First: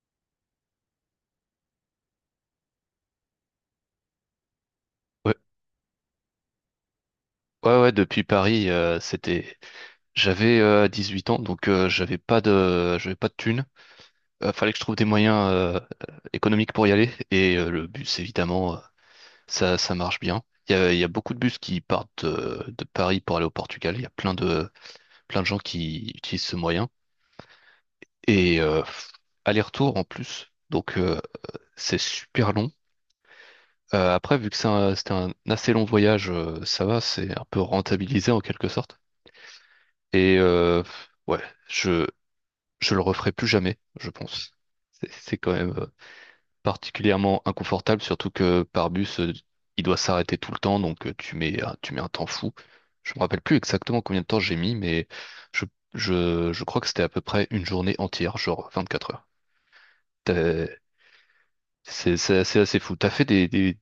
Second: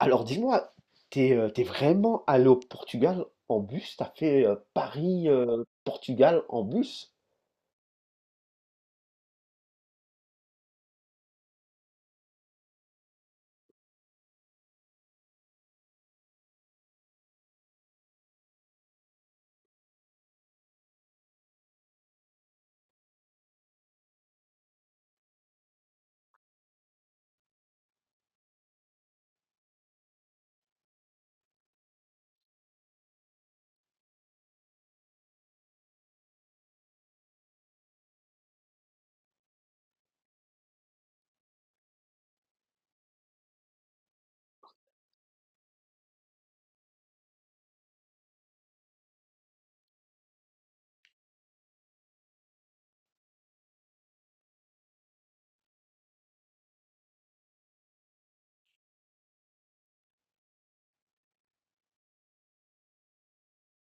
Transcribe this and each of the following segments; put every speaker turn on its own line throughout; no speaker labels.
Alors dis-moi, t'es vraiment allé au Portugal en bus? T'as fait Paris,
Ouais,
Portugal en bus?
ouais, depuis Paris, c'était, j'avais 18 ans, donc j'avais pas j'avais pas de thunes. Fallait que je trouve des moyens économiques pour y aller, et le bus, évidemment, ça marche bien. Il y a beaucoup de bus qui partent de, Paris pour aller au Portugal. Il y a plein de gens qui utilisent ce moyen et pff, aller-retour en plus, donc c'est super long. Après, vu que c'était un assez long voyage, ça va, c'est un peu rentabilisé en quelque sorte. Et ouais, je, je le referai plus jamais, je pense. C'est quand même particulièrement inconfortable, surtout que par bus, il doit s'arrêter tout le temps, donc tu mets un temps fou. Je me rappelle plus exactement combien de temps j'ai mis, mais je, je crois que c'était à peu près une journée entière, genre 24 heures. T'as- c'est assez, assez fou. T'as fait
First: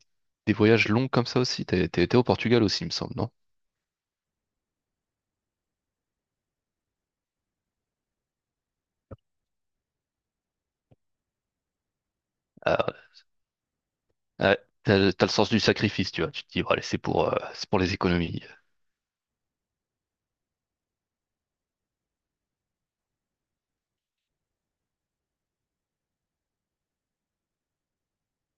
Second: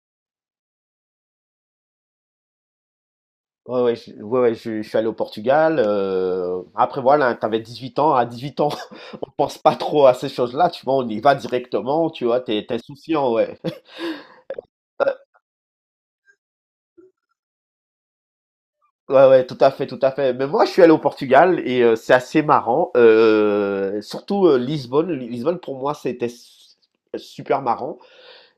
des voyages longs comme ça aussi? T'as été au Portugal aussi, il me semble, non?
Ouais, je suis allé au Portugal. Après, voilà, t'avais 18 ans. À 18 ans, on pense pas trop à ces choses-là. Tu vois, on y va directement. Tu vois, t'es insouciant, ouais.
Ouais, t'as le sens du sacrifice, tu vois. Tu te dis, bon, allez, c'est pour les économies.
Ouais, ouais, tout à fait, tout à fait. Mais moi, je suis allé au Portugal et c'est assez marrant. Surtout Lisbonne. Lisbonne, pour moi, c'était super marrant.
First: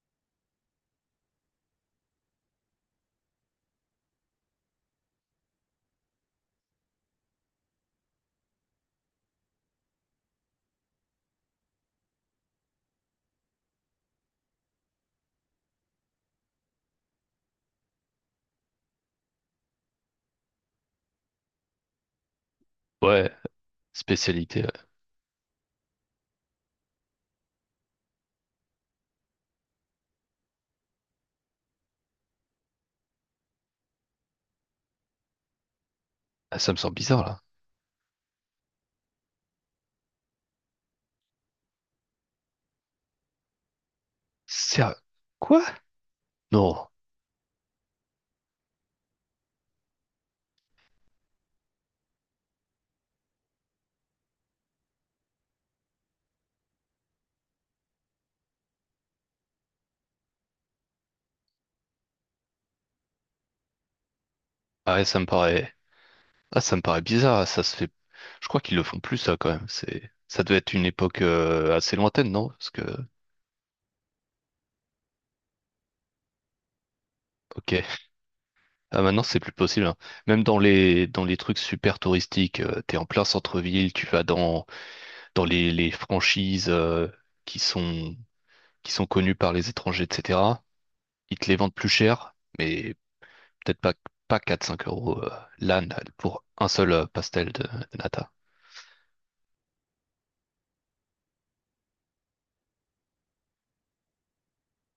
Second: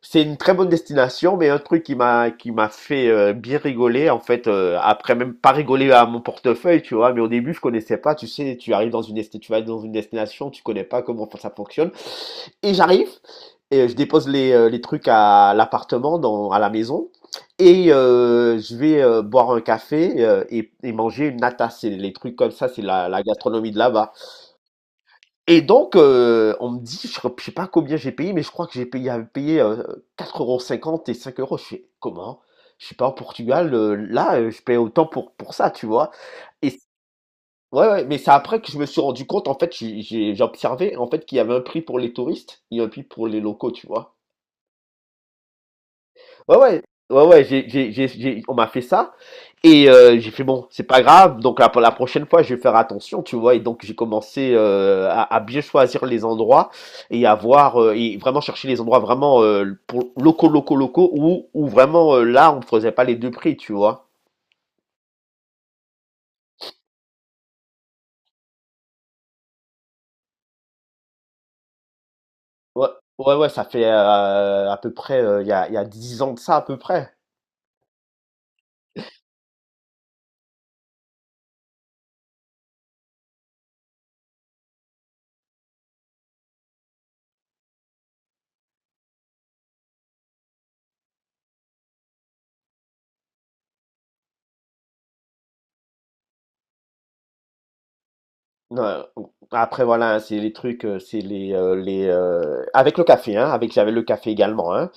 C'est une très bonne destination, mais un truc qui m'a fait bien rigoler, en fait, après même pas rigoler à mon portefeuille, tu vois, mais au début je connaissais pas, tu sais, tu vas dans une destination, tu connais pas comment ça fonctionne, et j'arrive et je dépose les trucs à l'appartement, dans à la maison, et je vais boire un café et manger une nata, c'est les trucs comme ça, c'est la
Ouais,
gastronomie de là-bas.
spécialité. Ouais.
Et donc, on me dit, je crois sais pas combien j'ai payé, mais je crois que j'avais payé, 4,50 € et 5 €. Je fais: «Comment? Je suis pas au Portugal, là, je paye autant pour ça», tu vois?
Ah,
Et
ça me
c
semble bizarre, là.
Ouais, ouais, mais c'est après que je me suis rendu compte, en fait, j'ai observé, en fait, qu'il y avait un prix pour les touristes et un prix pour les locaux, tu vois?
Sérieux? Quoi?
Ouais, ouais,
Non.
ouais, ouais, j'ai on m'a fait ça. Et j'ai fait bon, c'est pas grave. Donc la prochaine fois, je vais faire attention, tu vois. Et donc j'ai commencé à bien choisir les endroits et à voir et vraiment chercher les endroits vraiment pour locaux, locaux, locaux où vraiment là on ne faisait pas les deux prix, tu vois.
Ah ouais, ça me paraît. Ah, ça me paraît bizarre, ça se fait. Je crois qu'ils le font plus, ça, quand même. C'est, ça devait être une époque assez lointaine, non? Parce que,
Ouais, ouais, ouais, ça fait à peu près il y a 10 ans de ça à peu près.
ok. Ah, maintenant, c'est plus possible, hein. Même dans les trucs super touristiques, t'es en plein centre-ville, dans les franchises qui sont, qui sont connues par les étrangers, etc. Ils te les vendent plus cher, mais peut-être pas, pas quatre cinq euros l'âne pour un seul pastel de nata.
Ouais. Après voilà, hein, c'est les trucs, c'est les avec le café, hein, avec j'avais le café également, hein.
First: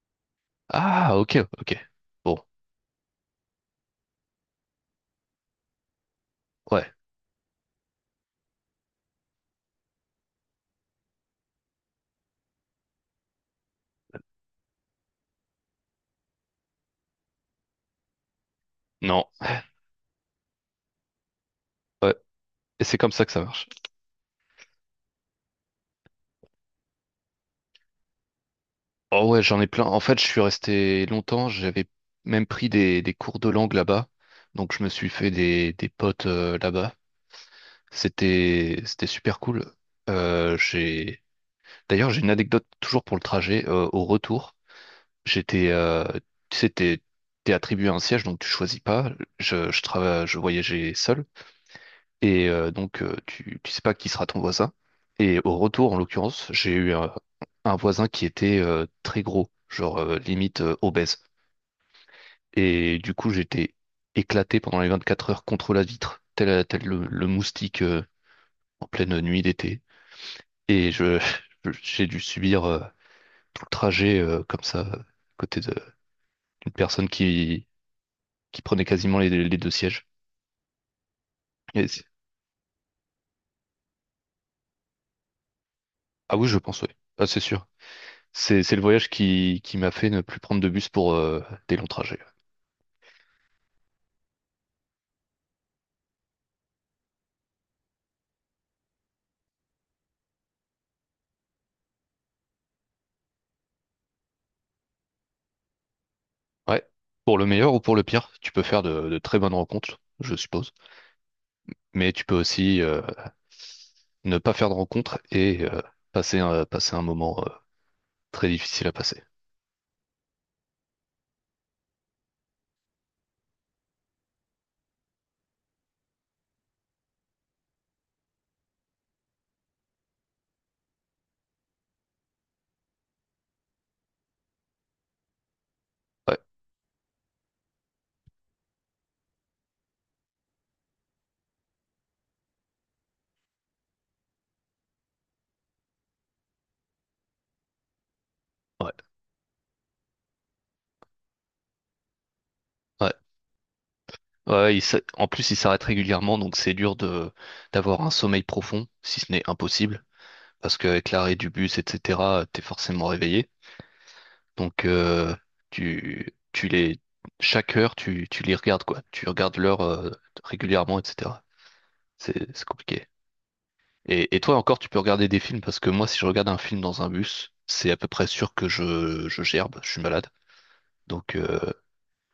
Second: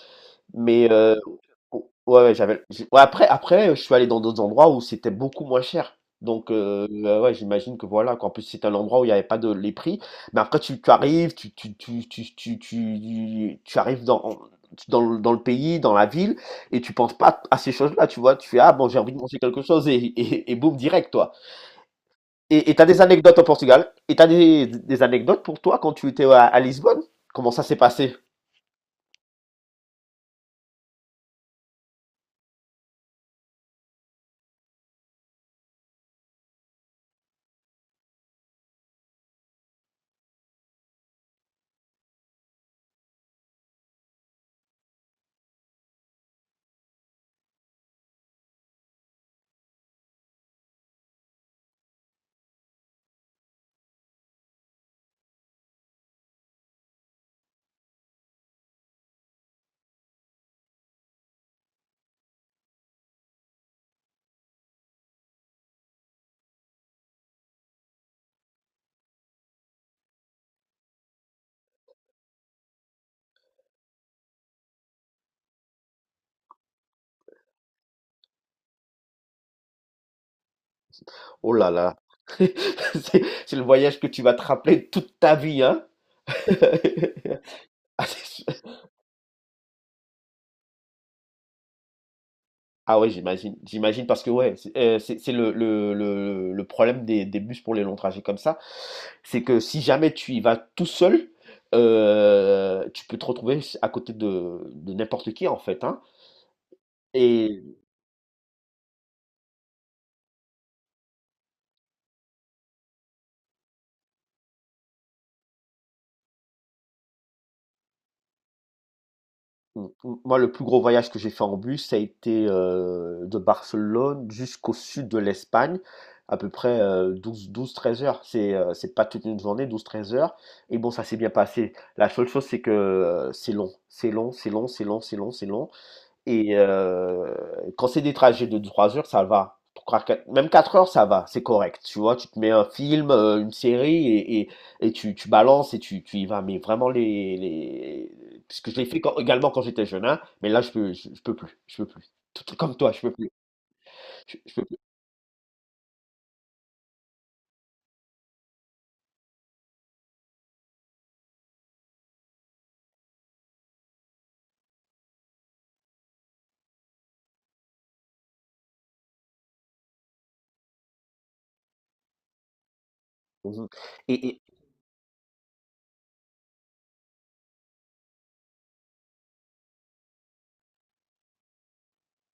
Mais
Ah, ok, ok.
ouais, ouais,
Bon,
j'avais. Ouais, après, je suis allé dans d'autres endroits où c'était beaucoup moins cher. Donc,
ouais,
ouais, j'imagine que voilà, qu'en plus, c'est un endroit où il n'y avait pas de les prix. Mais après, tu arrives, tu arrives dans, dans le pays, dans la ville, et tu penses pas à ces choses-là, tu vois. Tu fais, ah bon, j'ai envie de
non.
manger quelque chose, et boum, direct, toi.
Ouais.
Et
Et
t'as
c'est
des
comme ça que
anecdotes au
ça marche.
Portugal? Et t'as des anecdotes pour toi quand tu étais à Lisbonne? Comment ça s'est passé?
Oh ouais, j'en ai plein. En fait, je suis resté longtemps. J'avais même pris des cours de langue là-bas. Donc, je me suis fait des potes là-bas. C'était super cool. Euh, j'ai, d'ailleurs, j'ai une anecdote toujours pour le trajet. Au retour, j'étais, euh, tu sais, t'es attribué un siège, donc tu choisis pas. Je voyageais seul. Et donc, tu sais pas qui sera ton voisin. Et au retour, en l'occurrence, un voisin qui était très gros, limite obèse. Et du coup, j'étais éclaté pendant les 24 heures contre la vitre, tel le moustique en pleine nuit d'été. Et j'ai dû subir tout le trajet comme ça, à côté de- d'une personne qui prenait quasiment les deux sièges.
Oh là
Et
là,
c'est-
c'est le voyage que tu vas te rappeler toute ta vie, hein?
ah oui, je pense, oui. Ah, c'est sûr.
Ah, c'est
C'est le voyage qui m'a fait ne plus prendre de bus pour des longs trajets.
Ah ouais, j'imagine, j'imagine parce que ouais, c'est c'est le problème des bus pour les longs trajets comme ça, c'est que si jamais tu y vas tout seul, tu peux te retrouver à côté de n'importe qui en fait, hein?
Ouais. Pour le meilleur
Et
ou pour le pire, tu peux faire de très bonnes rencontres, je suppose. Mais tu peux aussi ne pas faire de rencontre et passer un moment très difficile à passer.
Moi, le plus gros voyage que j'ai fait en bus, ça a été de Barcelone jusqu'au sud de l'Espagne, à peu près 12, 13 heures. C'est pas toute une journée, 12, 13 heures. Et bon, ça s'est bien passé. La seule chose, c'est que c'est long. C'est long, c'est long, c'est long, c'est long, c'est long.
Ouais,
Et quand c'est des trajets de 3 heures, ça va. Même 4 heures, ça va, c'est correct. Tu vois, tu te mets un film, une série et tu balances et tu y vas. Mais vraiment, les... puisque je l'ai
ouais,
fait également quand j'étais jeune, hein, mais là, je peux plus. Je peux plus. Tout comme toi, je peux
ouais.
plus.
Ouais,
Je peux plus.
ouais, en plus, il s'arrête régulièrement, donc c'est dur de d'avoir un sommeil profond, si ce n'est impossible, parce qu'avec l'arrêt du bus, etc., t'es forcément réveillé. Donc, tu, tu les, chaque heure, tu les regardes, quoi. Tu regardes l'heure régulièrement, etc. C'est compliqué.
Mhm. Et,
Et
et-
toi encore, tu peux regarder des films parce que moi, si je regarde un film dans un bus, c'est à peu près sûr que je gerbe, je suis malade. Donc,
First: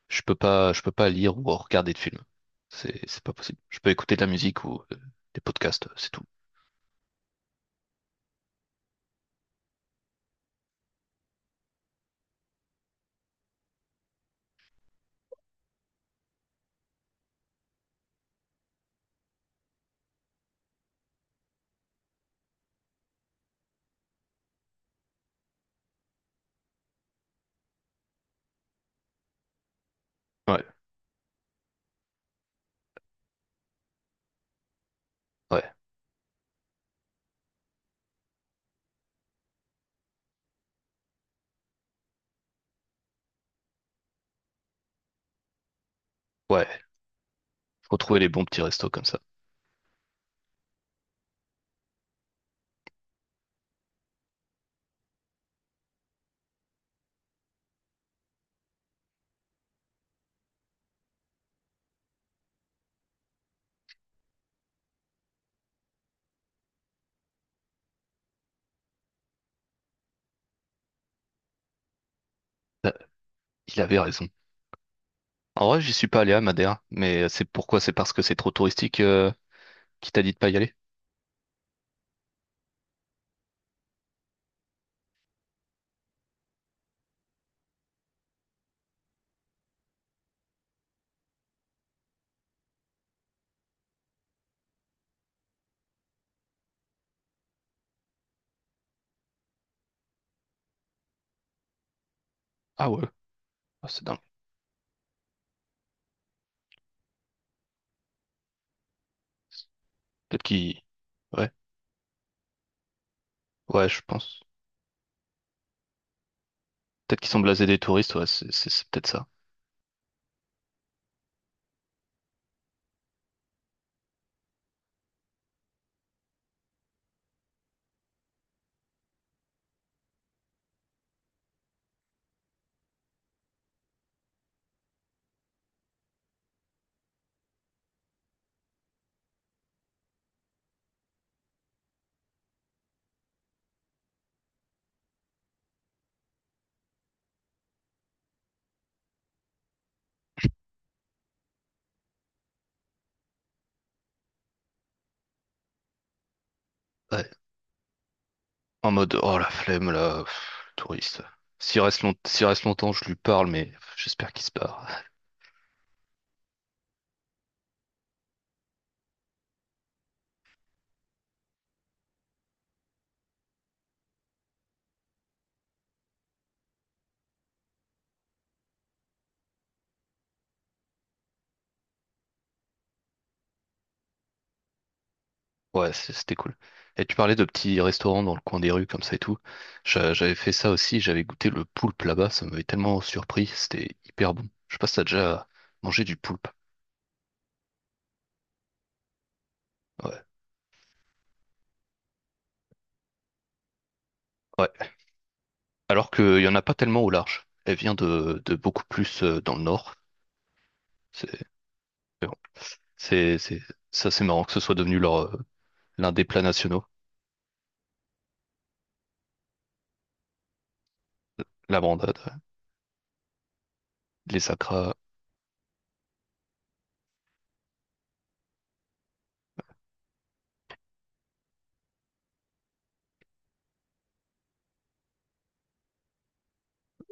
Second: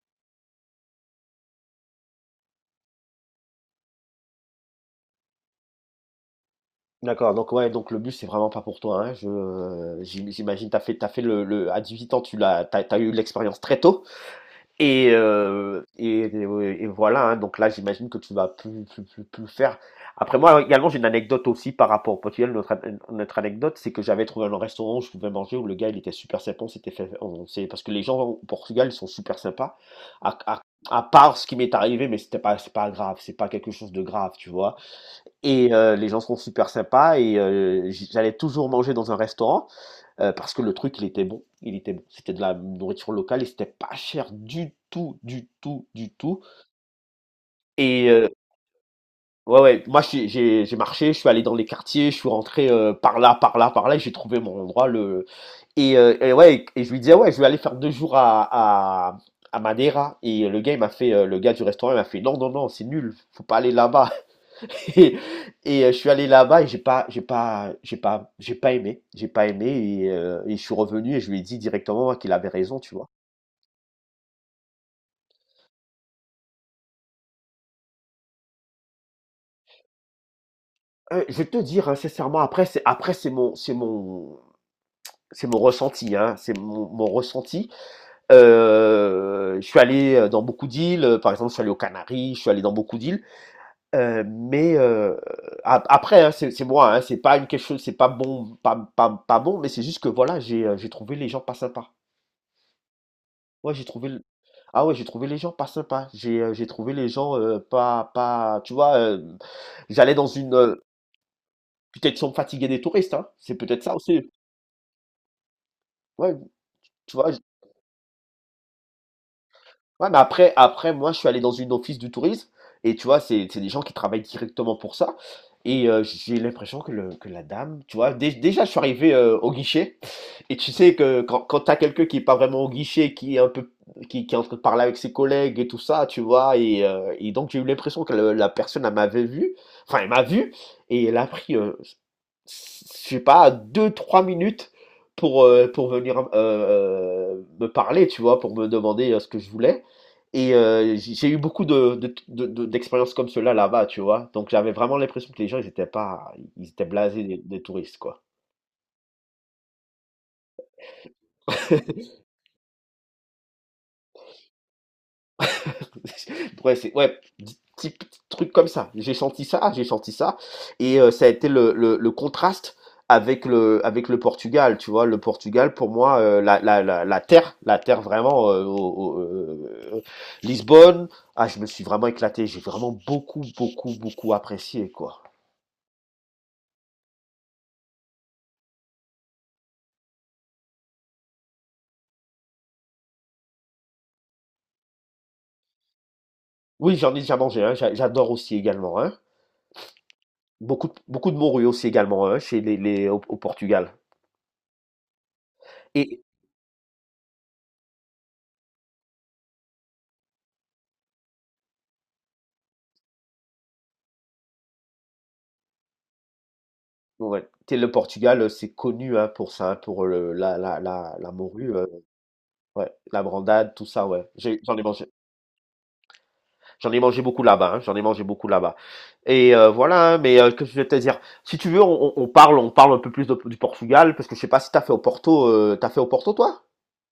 je peux pas lire ou regarder de films. C'est pas possible. Je peux écouter de la musique ou des podcasts, c'est tout.
d'accord, donc ouais, donc le bus, c'est vraiment pas pour toi. Hein, j'imagine, t'as fait à 18 ans, t'as eu l'expérience très tôt. Et, et voilà, hein. Donc là, j'imagine que tu vas plus le faire. Après, moi, également, j'ai une anecdote aussi par rapport au Portugal. Notre anecdote, c'est que j'avais trouvé un restaurant où je pouvais manger, où le gars, il était super sympa. On s'était fait, on s'est- Parce que les gens au Portugal, ils sont super sympas. À, à,
Ouais,
à part ce qui m'est arrivé, mais c'est pas grave, c'est pas quelque chose de grave, tu vois.
ouais,
Et les gens sont super sympas et j'allais toujours manger dans un restaurant. Parce que le truc, il était bon. Il était bon. C'était de la nourriture locale et c'était pas cher du tout, du tout, du tout.
ouais. Faut
Et
trouver les bons petits restos comme ça.
ouais, ouais, moi j'ai marché, je suis allé dans les quartiers, je suis rentré par là, par là, par là, et j'ai trouvé mon endroit. Le... et ouais, et je lui disais, ouais, je vais aller faire 2 jours à Madeira. Et le gars, il m'a fait, le gars du restaurant, il m'a fait, non, non, non, c'est nul, faut pas aller là-bas. Et, euh, je suis allé là-bas et j'ai pas aimé et je suis revenu et je lui ai dit directement qu'il avait raison,
Bah,
tu vois.
il avait raison. En vrai, j'y suis pas allé à Madère, mais c'est pourquoi? C'est parce que c'est trop touristique qui t'a dit de pas y aller?
Je vais te dire hein, sincèrement, après c'est mon ressenti, hein, mon, ressenti. Je suis allé dans beaucoup d'îles, par exemple, je suis allé aux Canaries, je suis allé dans beaucoup d'îles, mais après, hein, c'est moi, hein, c'est pas une quelque chose, c'est pas bon, pas bon, mais c'est juste que voilà, j'ai trouvé les gens pas sympas.
Ah ouais,
Ouais, j'ai
ah, c'est
trouvé
dingue.
le... Ah ouais, j'ai trouvé les gens pas sympas. J'ai trouvé les gens pas pas tu vois j'allais dans
Peut-être
une
qu'il... Ouais,
peut-être sont fatigués des touristes hein. C'est peut-être
ouais,
ça
je
aussi.
pense.
Ouais, tu
Peut-être qu'ils
vois,
sont blasés des touristes, ouais, c'est peut-être ça.
ouais, mais après, moi, je suis allé dans une office du tourisme, et tu vois, c'est des gens qui travaillent directement pour ça. Et j'ai l'impression que, que la dame, tu vois, déjà, je suis arrivé au guichet, et tu sais que quand t'as quelqu'un qui est pas vraiment au guichet, qui est un peu, qui est en train de parler avec ses collègues et tout ça, tu vois, et donc j'ai eu l'impression que la personne, elle m'avait vu, enfin, elle m'a vu, et elle a pris, je sais pas, 2, 3 minutes pour venir me parler, tu vois, pour me demander ce que je voulais. Et j'ai eu beaucoup d'expériences comme cela là-bas, tu vois. Donc j'avais vraiment l'impression que les gens, ils étaient pas, ils étaient blasés
Ouais.
des touristes, quoi.
En mode, oh la flemme là, pff, touriste. S'il reste longtemps, je lui parle, mais j'espère qu'il se barre.
Ouais, c'est, ouais, petit truc comme ça. J'ai senti ça, j'ai senti ça. Et ça a été le contraste avec avec le Portugal, tu vois. Le Portugal, pour moi, la terre vraiment, au- euh, Lisbonne, ah, je me suis vraiment éclaté. J'ai vraiment beaucoup, beaucoup, beaucoup apprécié, quoi.
Ouais, c'était cool. Et tu parlais de petits restaurants dans le coin des rues comme ça et tout. J'avais fait ça aussi, j'avais goûté le poulpe là-bas, ça m'avait tellement surpris, c'était hyper bon. Je sais pas si t'as déjà mangé du poulpe.
Oui, j'en ai déjà mangé un. J'adore aussi également un.
Ouais.
Beaucoup, beaucoup de morue aussi également un chez au Portugal.
Ouais. Alors
Et
qu'il y en a pas tellement au large. Elle vient de beaucoup plus dans le nord. C'est mais bon. c'est c'est- Ça c'est marrant que ce soit devenu leur l'un des plats nationaux,
ouais, t'es le Portugal, c'est connu hein, pour ça, hein, pour le, la morue,
la brandade, ouais.
ouais, la brandade, tout ça, ouais.
Les sacras.
J'en ai mangé beaucoup là-bas. Hein, j'en ai mangé beaucoup là-bas. Et voilà. Hein, mais que je vais te dire, si tu veux, on parle un peu plus du Portugal parce que je sais pas si t'as fait au Porto, t'as fait au Porto toi?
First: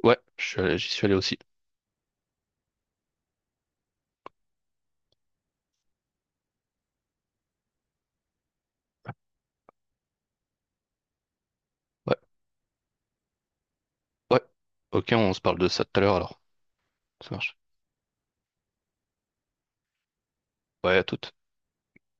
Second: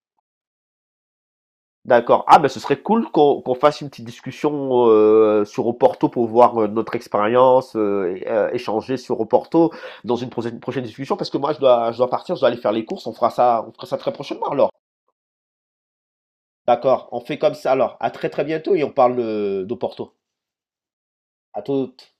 Ouais, j'y suis allé aussi.
D'accord. Ah, ben ce serait cool qu'on fasse une petite discussion sur Oporto pour voir notre expérience, échanger sur Oporto dans une prochaine discussion, parce que je dois
Ouais,
partir, je dois aller faire les courses, on fera ça très
ouais.
prochainement alors.
Ok, on se parle de ça tout à l'heure alors.
D'accord, on
Ça
fait comme
marche.
ça alors. À très bientôt et on parle d'Oporto.
Ouais, à toute.
À toutes.